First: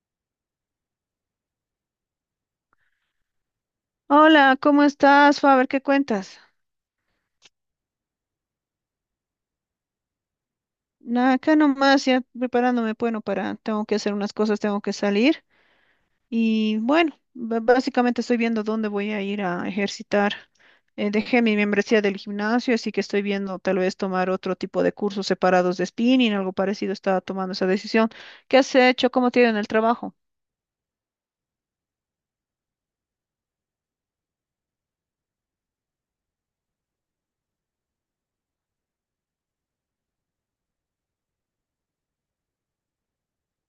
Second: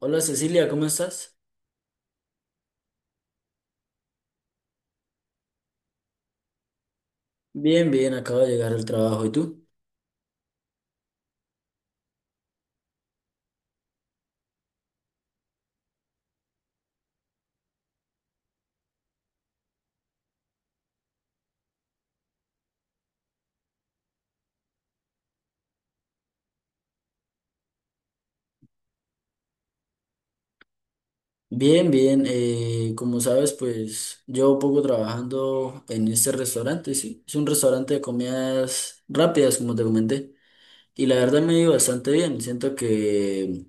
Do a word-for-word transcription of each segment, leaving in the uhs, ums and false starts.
Hola Cecilia, ¿cómo estás? Hola, ¿cómo estás, Faber? ¿Qué cuentas? Bien, bien, acabo de llegar al trabajo. ¿Y tú? Nada, acá nomás ya preparándome, bueno, para, tengo que hacer unas cosas, tengo que salir. Y bueno, ba- básicamente estoy viendo dónde voy a ir a ejercitar. Eh, dejé mi membresía del gimnasio, así que estoy viendo tal vez tomar otro tipo de cursos separados de spinning, algo parecido, estaba tomando esa decisión. ¿Qué has hecho? ¿Cómo te ha ido en el trabajo? Bien, bien. Eh, como sabes, pues llevo poco trabajando en este restaurante, sí. Es un restaurante de comidas rápidas, como te comenté. Y la verdad me ha ido bastante bien. Siento que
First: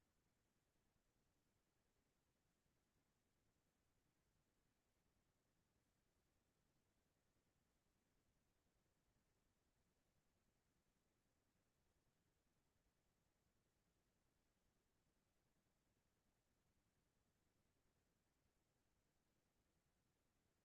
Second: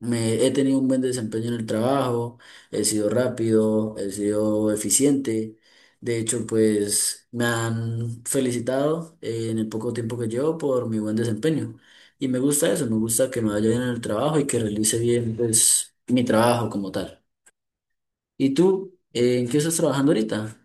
Me, he tenido un buen desempeño en el trabajo, he sido rápido, he sido eficiente. De hecho, pues me han felicitado eh, en el poco tiempo que llevo por mi buen desempeño. Y me gusta eso, me gusta que me vaya bien en el trabajo y que realice bien pues, mi trabajo como tal. ¿Y tú, eh, en qué estás trabajando ahorita?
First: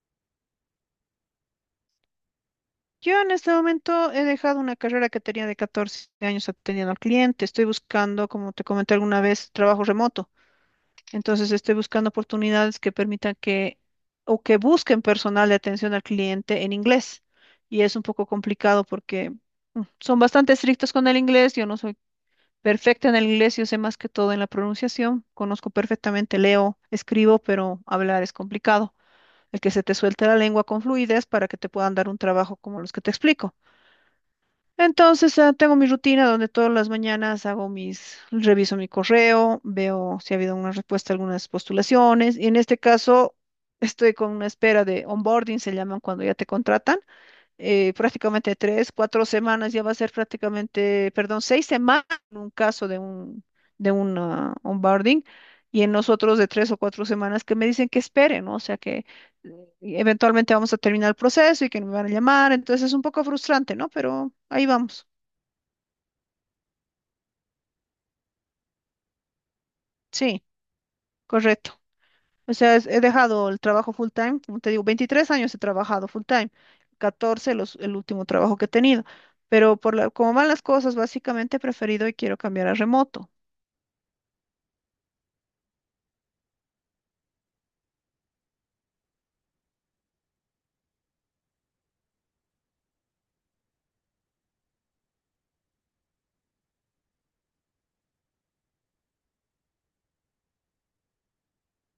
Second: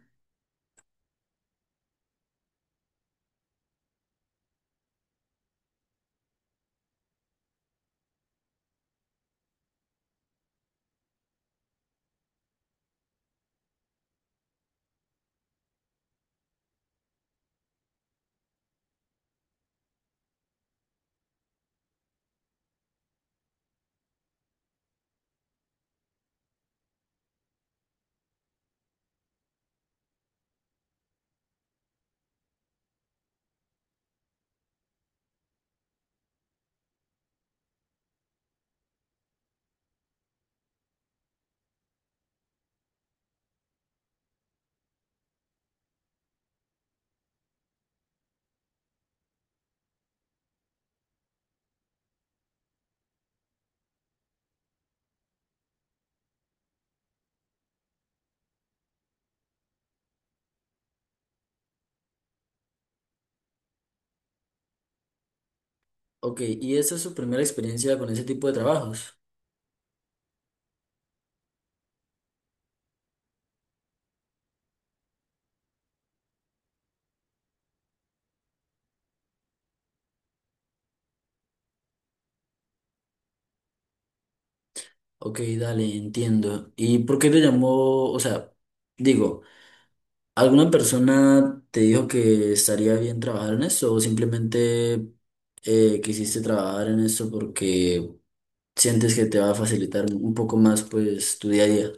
Yo en este momento he dejado una carrera que tenía de catorce años atendiendo al cliente. Estoy buscando, como te comenté alguna vez, trabajo remoto. Entonces estoy buscando oportunidades que permitan que o que busquen personal de atención al cliente en inglés. Y es un poco complicado porque mm, son bastante estrictos con el inglés. Yo no soy perfecta en el inglés, yo sé más que todo en la pronunciación. Conozco perfectamente, leo, escribo, pero hablar es complicado. El que se te suelte la lengua con fluidez para que te puedan dar un trabajo como los que te explico. Entonces, ah, tengo mi rutina donde todas las mañanas hago mis, reviso mi correo, veo si ha habido una respuesta a algunas postulaciones y en este caso estoy con una espera de onboarding, se llaman cuando ya te contratan eh, prácticamente tres, cuatro semanas, ya va a ser prácticamente, perdón, seis semanas en un caso de un, de un ah, onboarding y en nosotros de tres o cuatro semanas que me dicen que esperen, ¿no? O sea que eh, eventualmente vamos a terminar el proceso y que me van a llamar, entonces es un poco frustrante, ¿no? Pero ahí vamos, Ok, ¿y esa es su primera experiencia con ese tipo de trabajos? sí, correcto. O sea, es- he dejado el trabajo full time, como te digo, veintitrés años he trabajado full time, catorce los, el último trabajo que he tenido, pero por la, como van las cosas, básicamente he preferido y quiero cambiar a remoto. Ok, dale, entiendo. ¿Y por qué te llamó, o sea, digo... ¿Alguna persona te dijo que estaría bien trabajar en eso o simplemente eh, quisiste trabajar en eso porque sientes que te va a facilitar un poco más pues tu día a día?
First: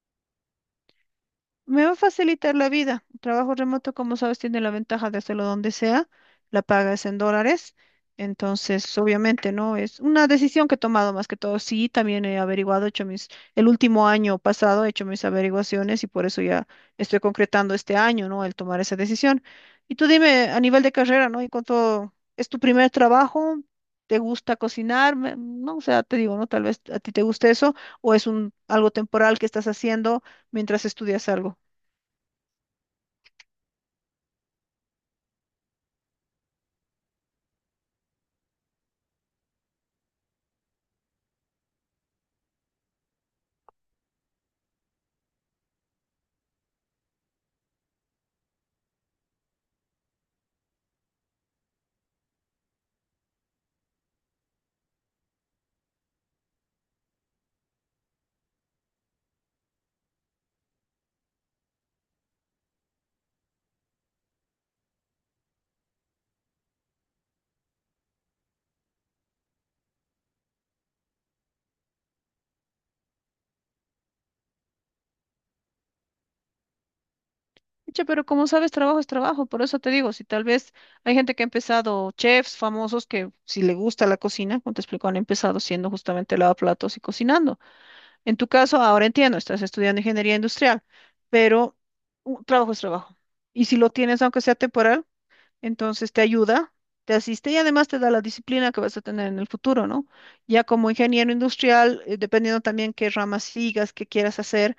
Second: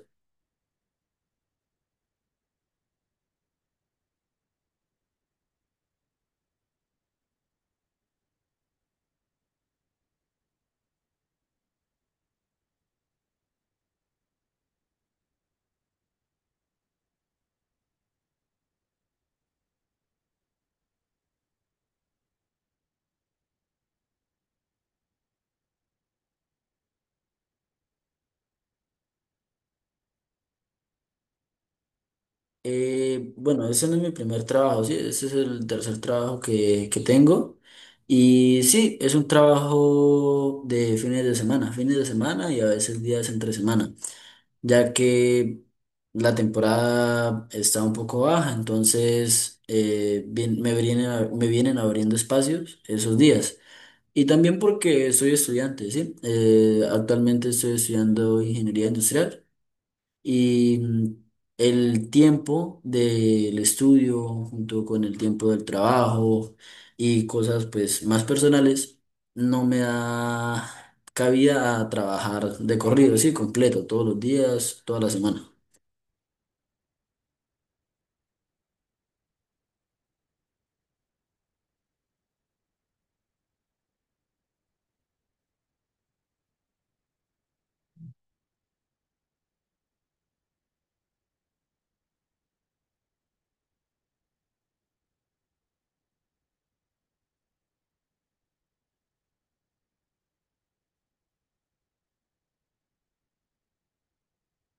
Me va a facilitar la vida. El trabajo remoto, como sabes, tiene la ventaja de hacerlo donde sea. La paga es en dólares. Entonces, obviamente, ¿no? Es una decisión que he tomado más que todo. Sí, también he averiguado, he hecho mis, el último año pasado he hecho mis averiguaciones y por eso ya estoy concretando este año, ¿no? El tomar esa decisión. Y tú dime, a nivel de carrera, ¿no? ¿Y cuánto es tu primer trabajo? ¿Te gusta cocinar? Me- No, o sea, te digo, ¿no? Tal vez a ti te guste eso o es un algo temporal que estás haciendo mientras estudias algo. Eh, bueno, ese no es mi primer trabajo, sí, ese es el tercer trabajo que, que tengo. Y sí, es un trabajo de fines de semana, fines de semana y a veces días entre semana, ya que la temporada está un poco baja, entonces eh, bien- me vienen, a- me vienen abriendo espacios esos días. Y también porque soy estudiante, ¿sí? Eh, actualmente estoy estudiando ingeniería industrial. Y mm, el tiempo del estudio junto con el tiempo del trabajo y cosas pues más personales no me da cabida a trabajar de corrido, sí, completo, todos los días, toda la semana. Pucha, pero como sabes, trabajo es trabajo, por eso te digo, si tal vez hay gente que ha empezado, chefs famosos que si le gusta la cocina, como te explico, han empezado siendo justamente lavaplatos y cocinando. En tu caso, ahora entiendo, estás estudiando ingeniería industrial, pero un trabajo es trabajo. Y si lo tienes, aunque sea temporal, entonces te ayuda, te asiste y además te da la disciplina que vas a tener en el futuro, ¿no? Ya como ingeniero industrial, eh, dependiendo también qué ramas sigas, qué quieras hacer,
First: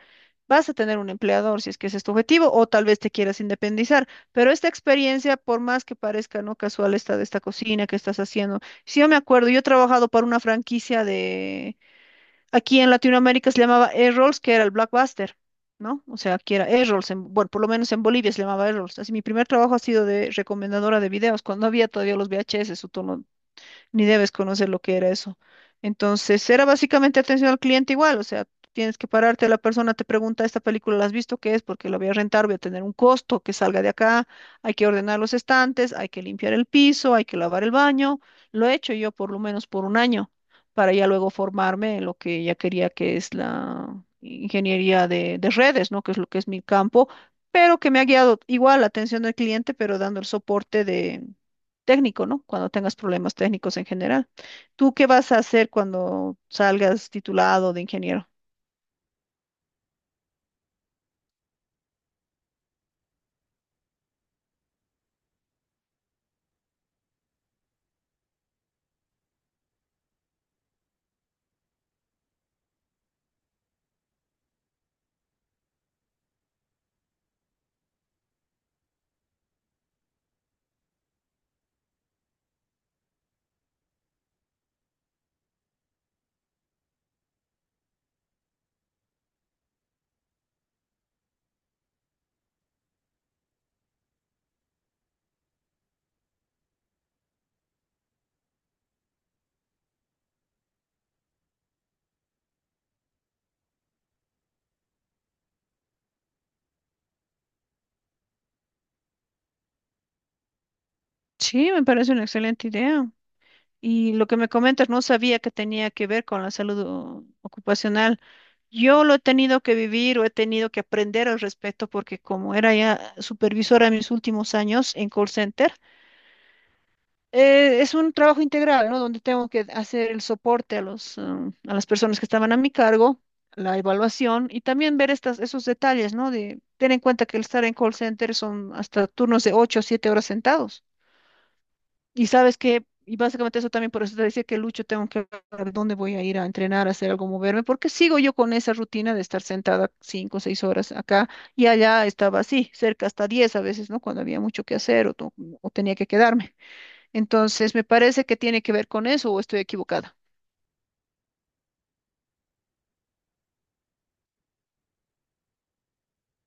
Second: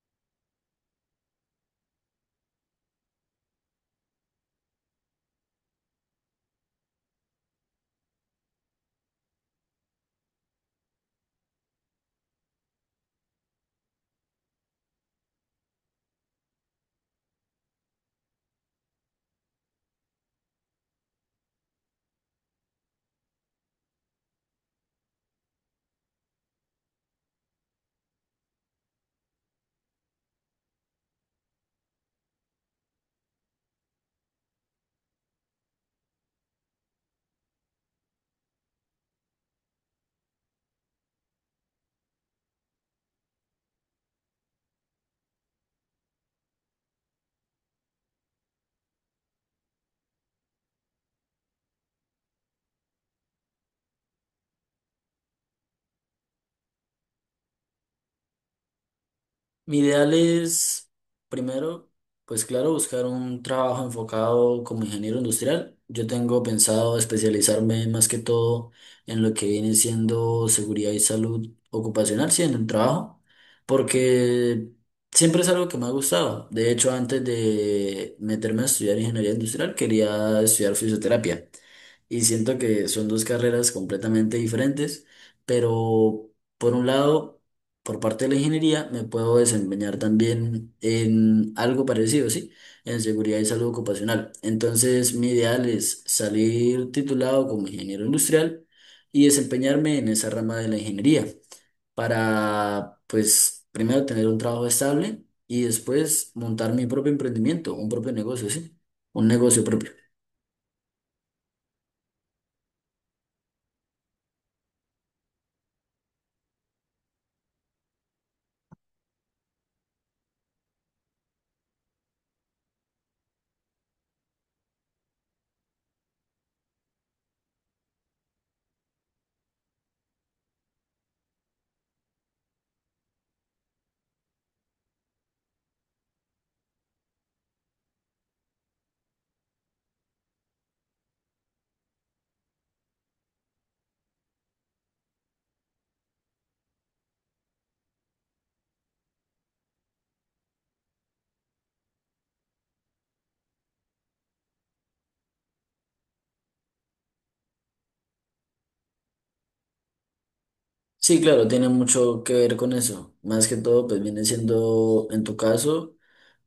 vas a tener un empleador si es que ese es tu objetivo o tal vez te quieras independizar. Pero esta experiencia, por más que parezca no casual esta de esta cocina que estás haciendo, si yo me acuerdo, yo he trabajado para una franquicia aquí en Latinoamérica, se llamaba Errols, que era el Blockbuster, ¿no? O sea, aquí era Errols, en- bueno, por lo menos en Bolivia se llamaba Errols. Así, mi primer trabajo ha sido de recomendadora de videos, cuando había todavía los V H S, o todo, ni debes conocer lo que era eso. Entonces, era básicamente atención al cliente igual, o sea, tienes que pararte, la persona te pregunta, ¿esta película la has visto? ¿Qué es? Porque la voy a rentar, voy a tener un costo que salga de acá, hay que ordenar los estantes, hay que limpiar el piso, hay que lavar el baño. Lo he hecho yo por lo menos por un año, para ya luego formarme en lo que ya quería, que es la ingeniería de, de redes, ¿no? Que es lo que es mi campo, pero que me ha guiado igual la atención al cliente, pero dando el soporte de técnico, ¿no? Cuando tengas problemas técnicos en general. ¿Tú qué vas a hacer cuando salgas titulado de ingeniero? Mi ideal es, primero, pues claro, buscar un trabajo enfocado como ingeniero industrial. Yo tengo pensado especializarme más que todo en lo que viene siendo seguridad y salud ocupacional, sí, en el trabajo, porque siempre es algo que me ha gustado. De hecho, antes de meterme a estudiar ingeniería industrial, quería estudiar fisioterapia y siento que son dos carreras completamente diferentes, pero por un lado por parte de la ingeniería me puedo desempeñar también en algo parecido, ¿sí? En seguridad y salud ocupacional. Entonces, mi ideal es salir titulado como ingeniero industrial y desempeñarme en esa rama de la ingeniería para, pues, primero tener un trabajo estable y después montar mi propio emprendimiento, un propio negocio, ¿sí? Un negocio propio. Sí, me parece una excelente idea. Y lo que me comentas, no sabía que tenía que ver con la salud o- ocupacional. Yo lo he tenido que vivir o he tenido que aprender al respecto porque como era ya supervisora en mis últimos años en call center, eh, es un trabajo integral, ¿no? Donde tengo que hacer el soporte a los, um, a las personas que estaban a mi cargo, la evaluación y también ver estas, esos detalles, ¿no? De tener en cuenta que el estar en call center son hasta turnos de ocho o siete horas sentados. Y sabes que, y básicamente eso también por eso te decía que Lucho tengo que ver dónde voy a ir a entrenar, a hacer algo, moverme, porque sigo yo con esa rutina de estar sentada cinco o seis horas acá y allá estaba así, cerca hasta diez a veces, ¿no? Cuando había mucho que hacer o, to- o tenía que quedarme. Entonces, me parece que tiene que ver con eso o estoy equivocada. Sí, claro, tiene mucho que ver con eso. Más que todo, pues viene siendo, en tu caso,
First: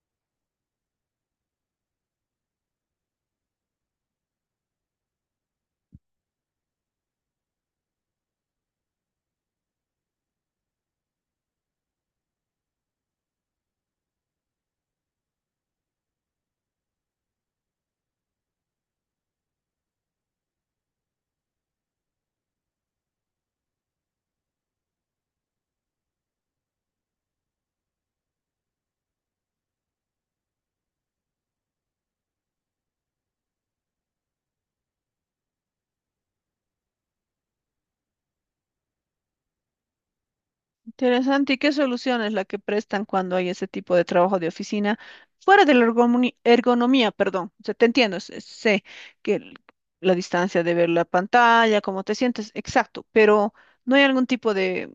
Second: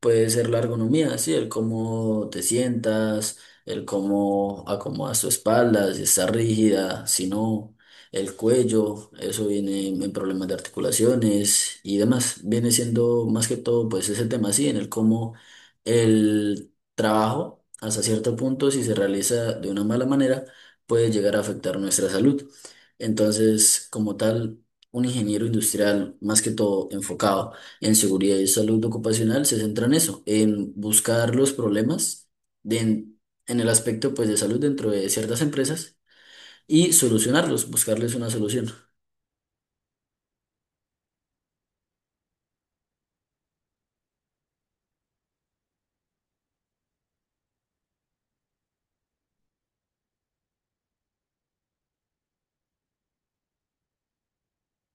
puede ser la ergonomía, sí, el cómo te sientas, el cómo acomodas tu espalda, si está rígida, si no, el cuello, eso viene en problemas de articulaciones y demás. Viene siendo más que todo, pues ese tema, sí, en el cómo el trabajo, hasta cierto punto, si se realiza de una mala manera, puede llegar a afectar nuestra salud. Entonces, como tal, un ingeniero industrial, más que todo enfocado en seguridad y salud ocupacional, se centra en eso, en buscar los problemas de- en, en el aspecto pues, de salud dentro de ciertas empresas y solucionarlos, buscarles una solución. Interesante. ¿Y qué solución es la que prestan cuando hay ese tipo de trabajo de oficina? Fuera de la ergomoni- ergonomía, perdón. O sea, te entiendo, sé sé que el- la distancia de ver la pantalla, cómo te sientes, exacto, pero ¿no hay algún tipo de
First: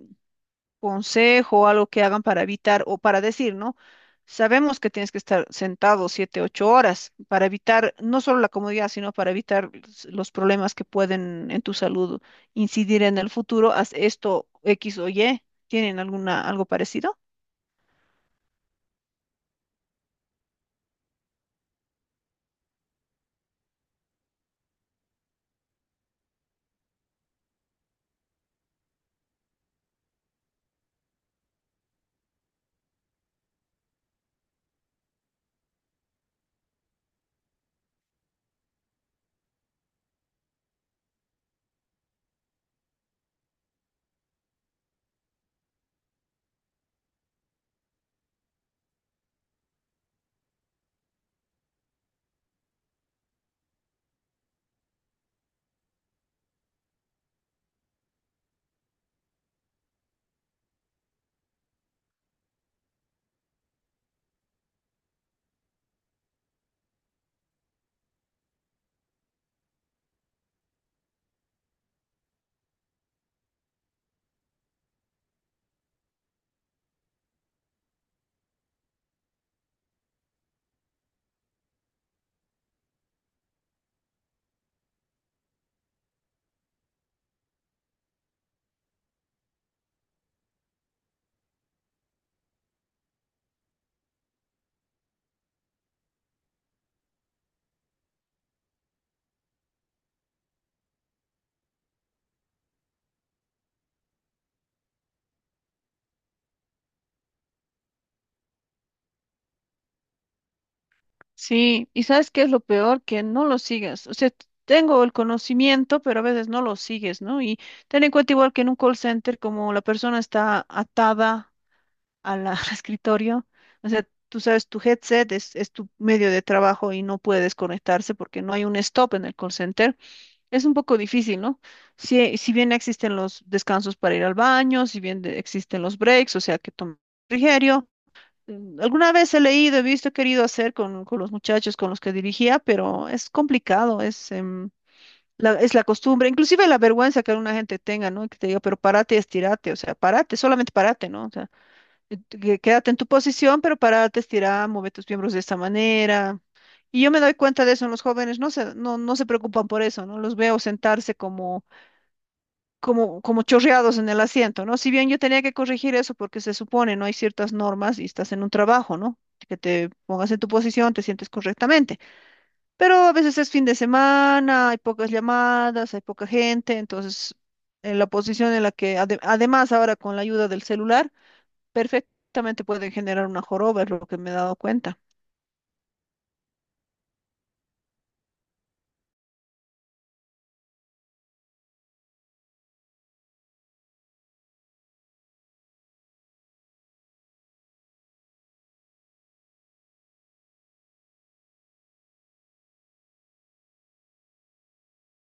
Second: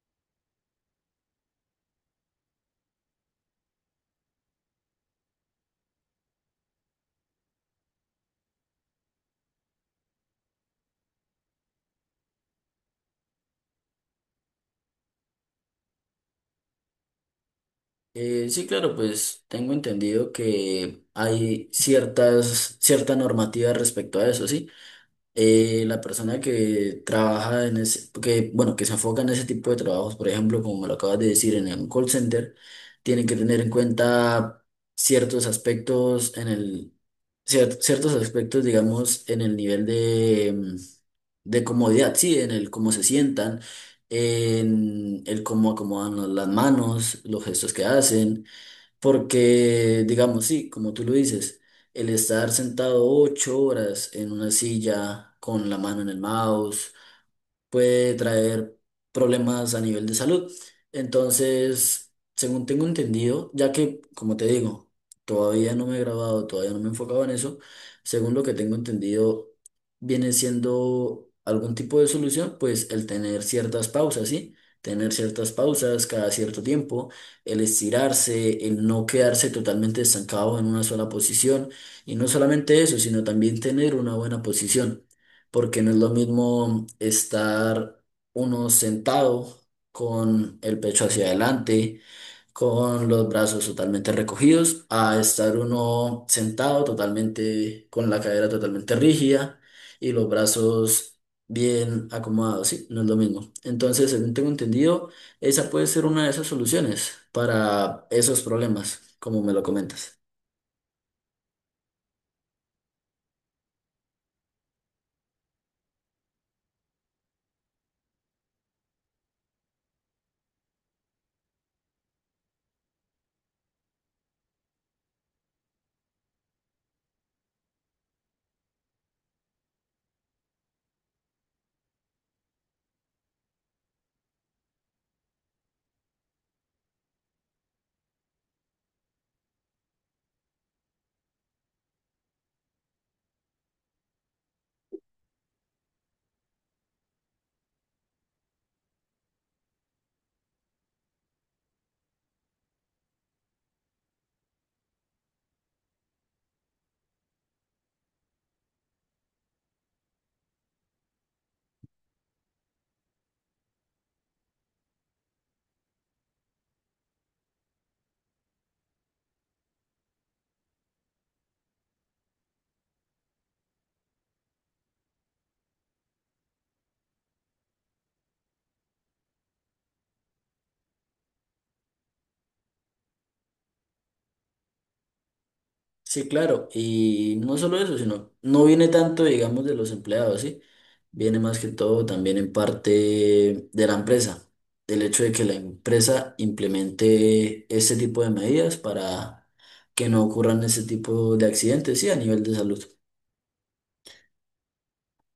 consejo, algo que hagan para evitar o para decir, ¿no? Sabemos que tienes que estar sentado siete, ocho horas para evitar no solo la comodidad, sino para evitar s- los problemas que pueden en tu salud incidir en el futuro. Haz esto X o Y. ¿Tienen alguna algo parecido? Eh, sí, claro, pues tengo entendido que hay ciertas, cierta normativa respecto a eso, ¿sí? Eh, la persona que trabaja en ese, que, bueno, que se enfoca en ese tipo de trabajos, por ejemplo, como me lo acabas de decir, en un call center, tienen que tener en cuenta ciertos aspectos en el, cier- ciertos aspectos, digamos, en el nivel de, mm, de comodidad, sí, en el cómo se sientan, en el cómo acomodan las manos, los gestos que hacen porque, digamos, sí, como tú lo dices, el estar sentado ocho horas en una silla con la mano en el mouse, puede traer problemas a nivel de salud. Entonces, según tengo entendido, ya que, como te digo, todavía no me he grabado, todavía no me he enfocado en eso, según lo que tengo entendido, viene siendo algún tipo de solución, pues el tener ciertas pausas, ¿sí? Tener ciertas pausas cada cierto tiempo, el estirarse, el no quedarse totalmente estancado en una sola posición, y no solamente eso, sino también tener una buena posición porque no es lo mismo estar uno sentado con el pecho hacia adelante, con los brazos totalmente recogidos, a estar uno sentado totalmente con la cadera totalmente rígida y los brazos bien acomodados, sí, no es lo mismo. Entonces, según tengo entendido, esa puede ser una de esas soluciones para esos problemas, como me lo comentas. Sí, y ¿sabes qué es lo peor? Que no lo sigas. O sea, t- tengo el conocimiento, pero a veces no lo sigues, ¿no? Y ten en cuenta igual que en un call center, como la persona está atada a la- al escritorio. O sea, tú sabes, tu headset es, es tu medio de trabajo y no puede desconectarse porque no hay un stop en el call center. Es un poco difícil, ¿no? Si, si bien existen los descansos para ir al baño, si bien de- existen los breaks, o sea, que tomas refrigerio. Mm, Alguna vez he leído, he visto, he querido hacer con, con los muchachos con los que dirigía, pero es complicado, es, em, la, es la costumbre, inclusive la vergüenza que alguna gente tenga, ¿no? Que te diga, pero párate, y estirate, o sea, párate, solamente párate, ¿no? O sea, eh, tú que- quédate en tu posición, pero párate, estira, mueve tus miembros de esta manera. Y yo me doy cuenta de eso en los jóvenes, no se, no, no se preocupan por eso, ¿no? Los veo sentarse como, como, como chorreados en el asiento, ¿no? Si bien yo tenía que corregir eso porque se supone, ¿no? Hay ciertas normas y estás en un trabajo, ¿no? Que te pongas en tu posición, te sientes correctamente. Pero a veces es fin de semana, hay pocas llamadas, hay poca gente, entonces en la posición en la que, ade- además ahora con la ayuda del celular, perfectamente pueden generar una joroba, es lo que me he dado cuenta. Sí, claro, y no solo eso, sino no viene tanto, digamos, de los empleados, ¿sí? Viene más que todo también en parte de la empresa, del hecho de que la empresa implemente este tipo de medidas para que no ocurran ese tipo de accidentes, sí, a nivel de salud.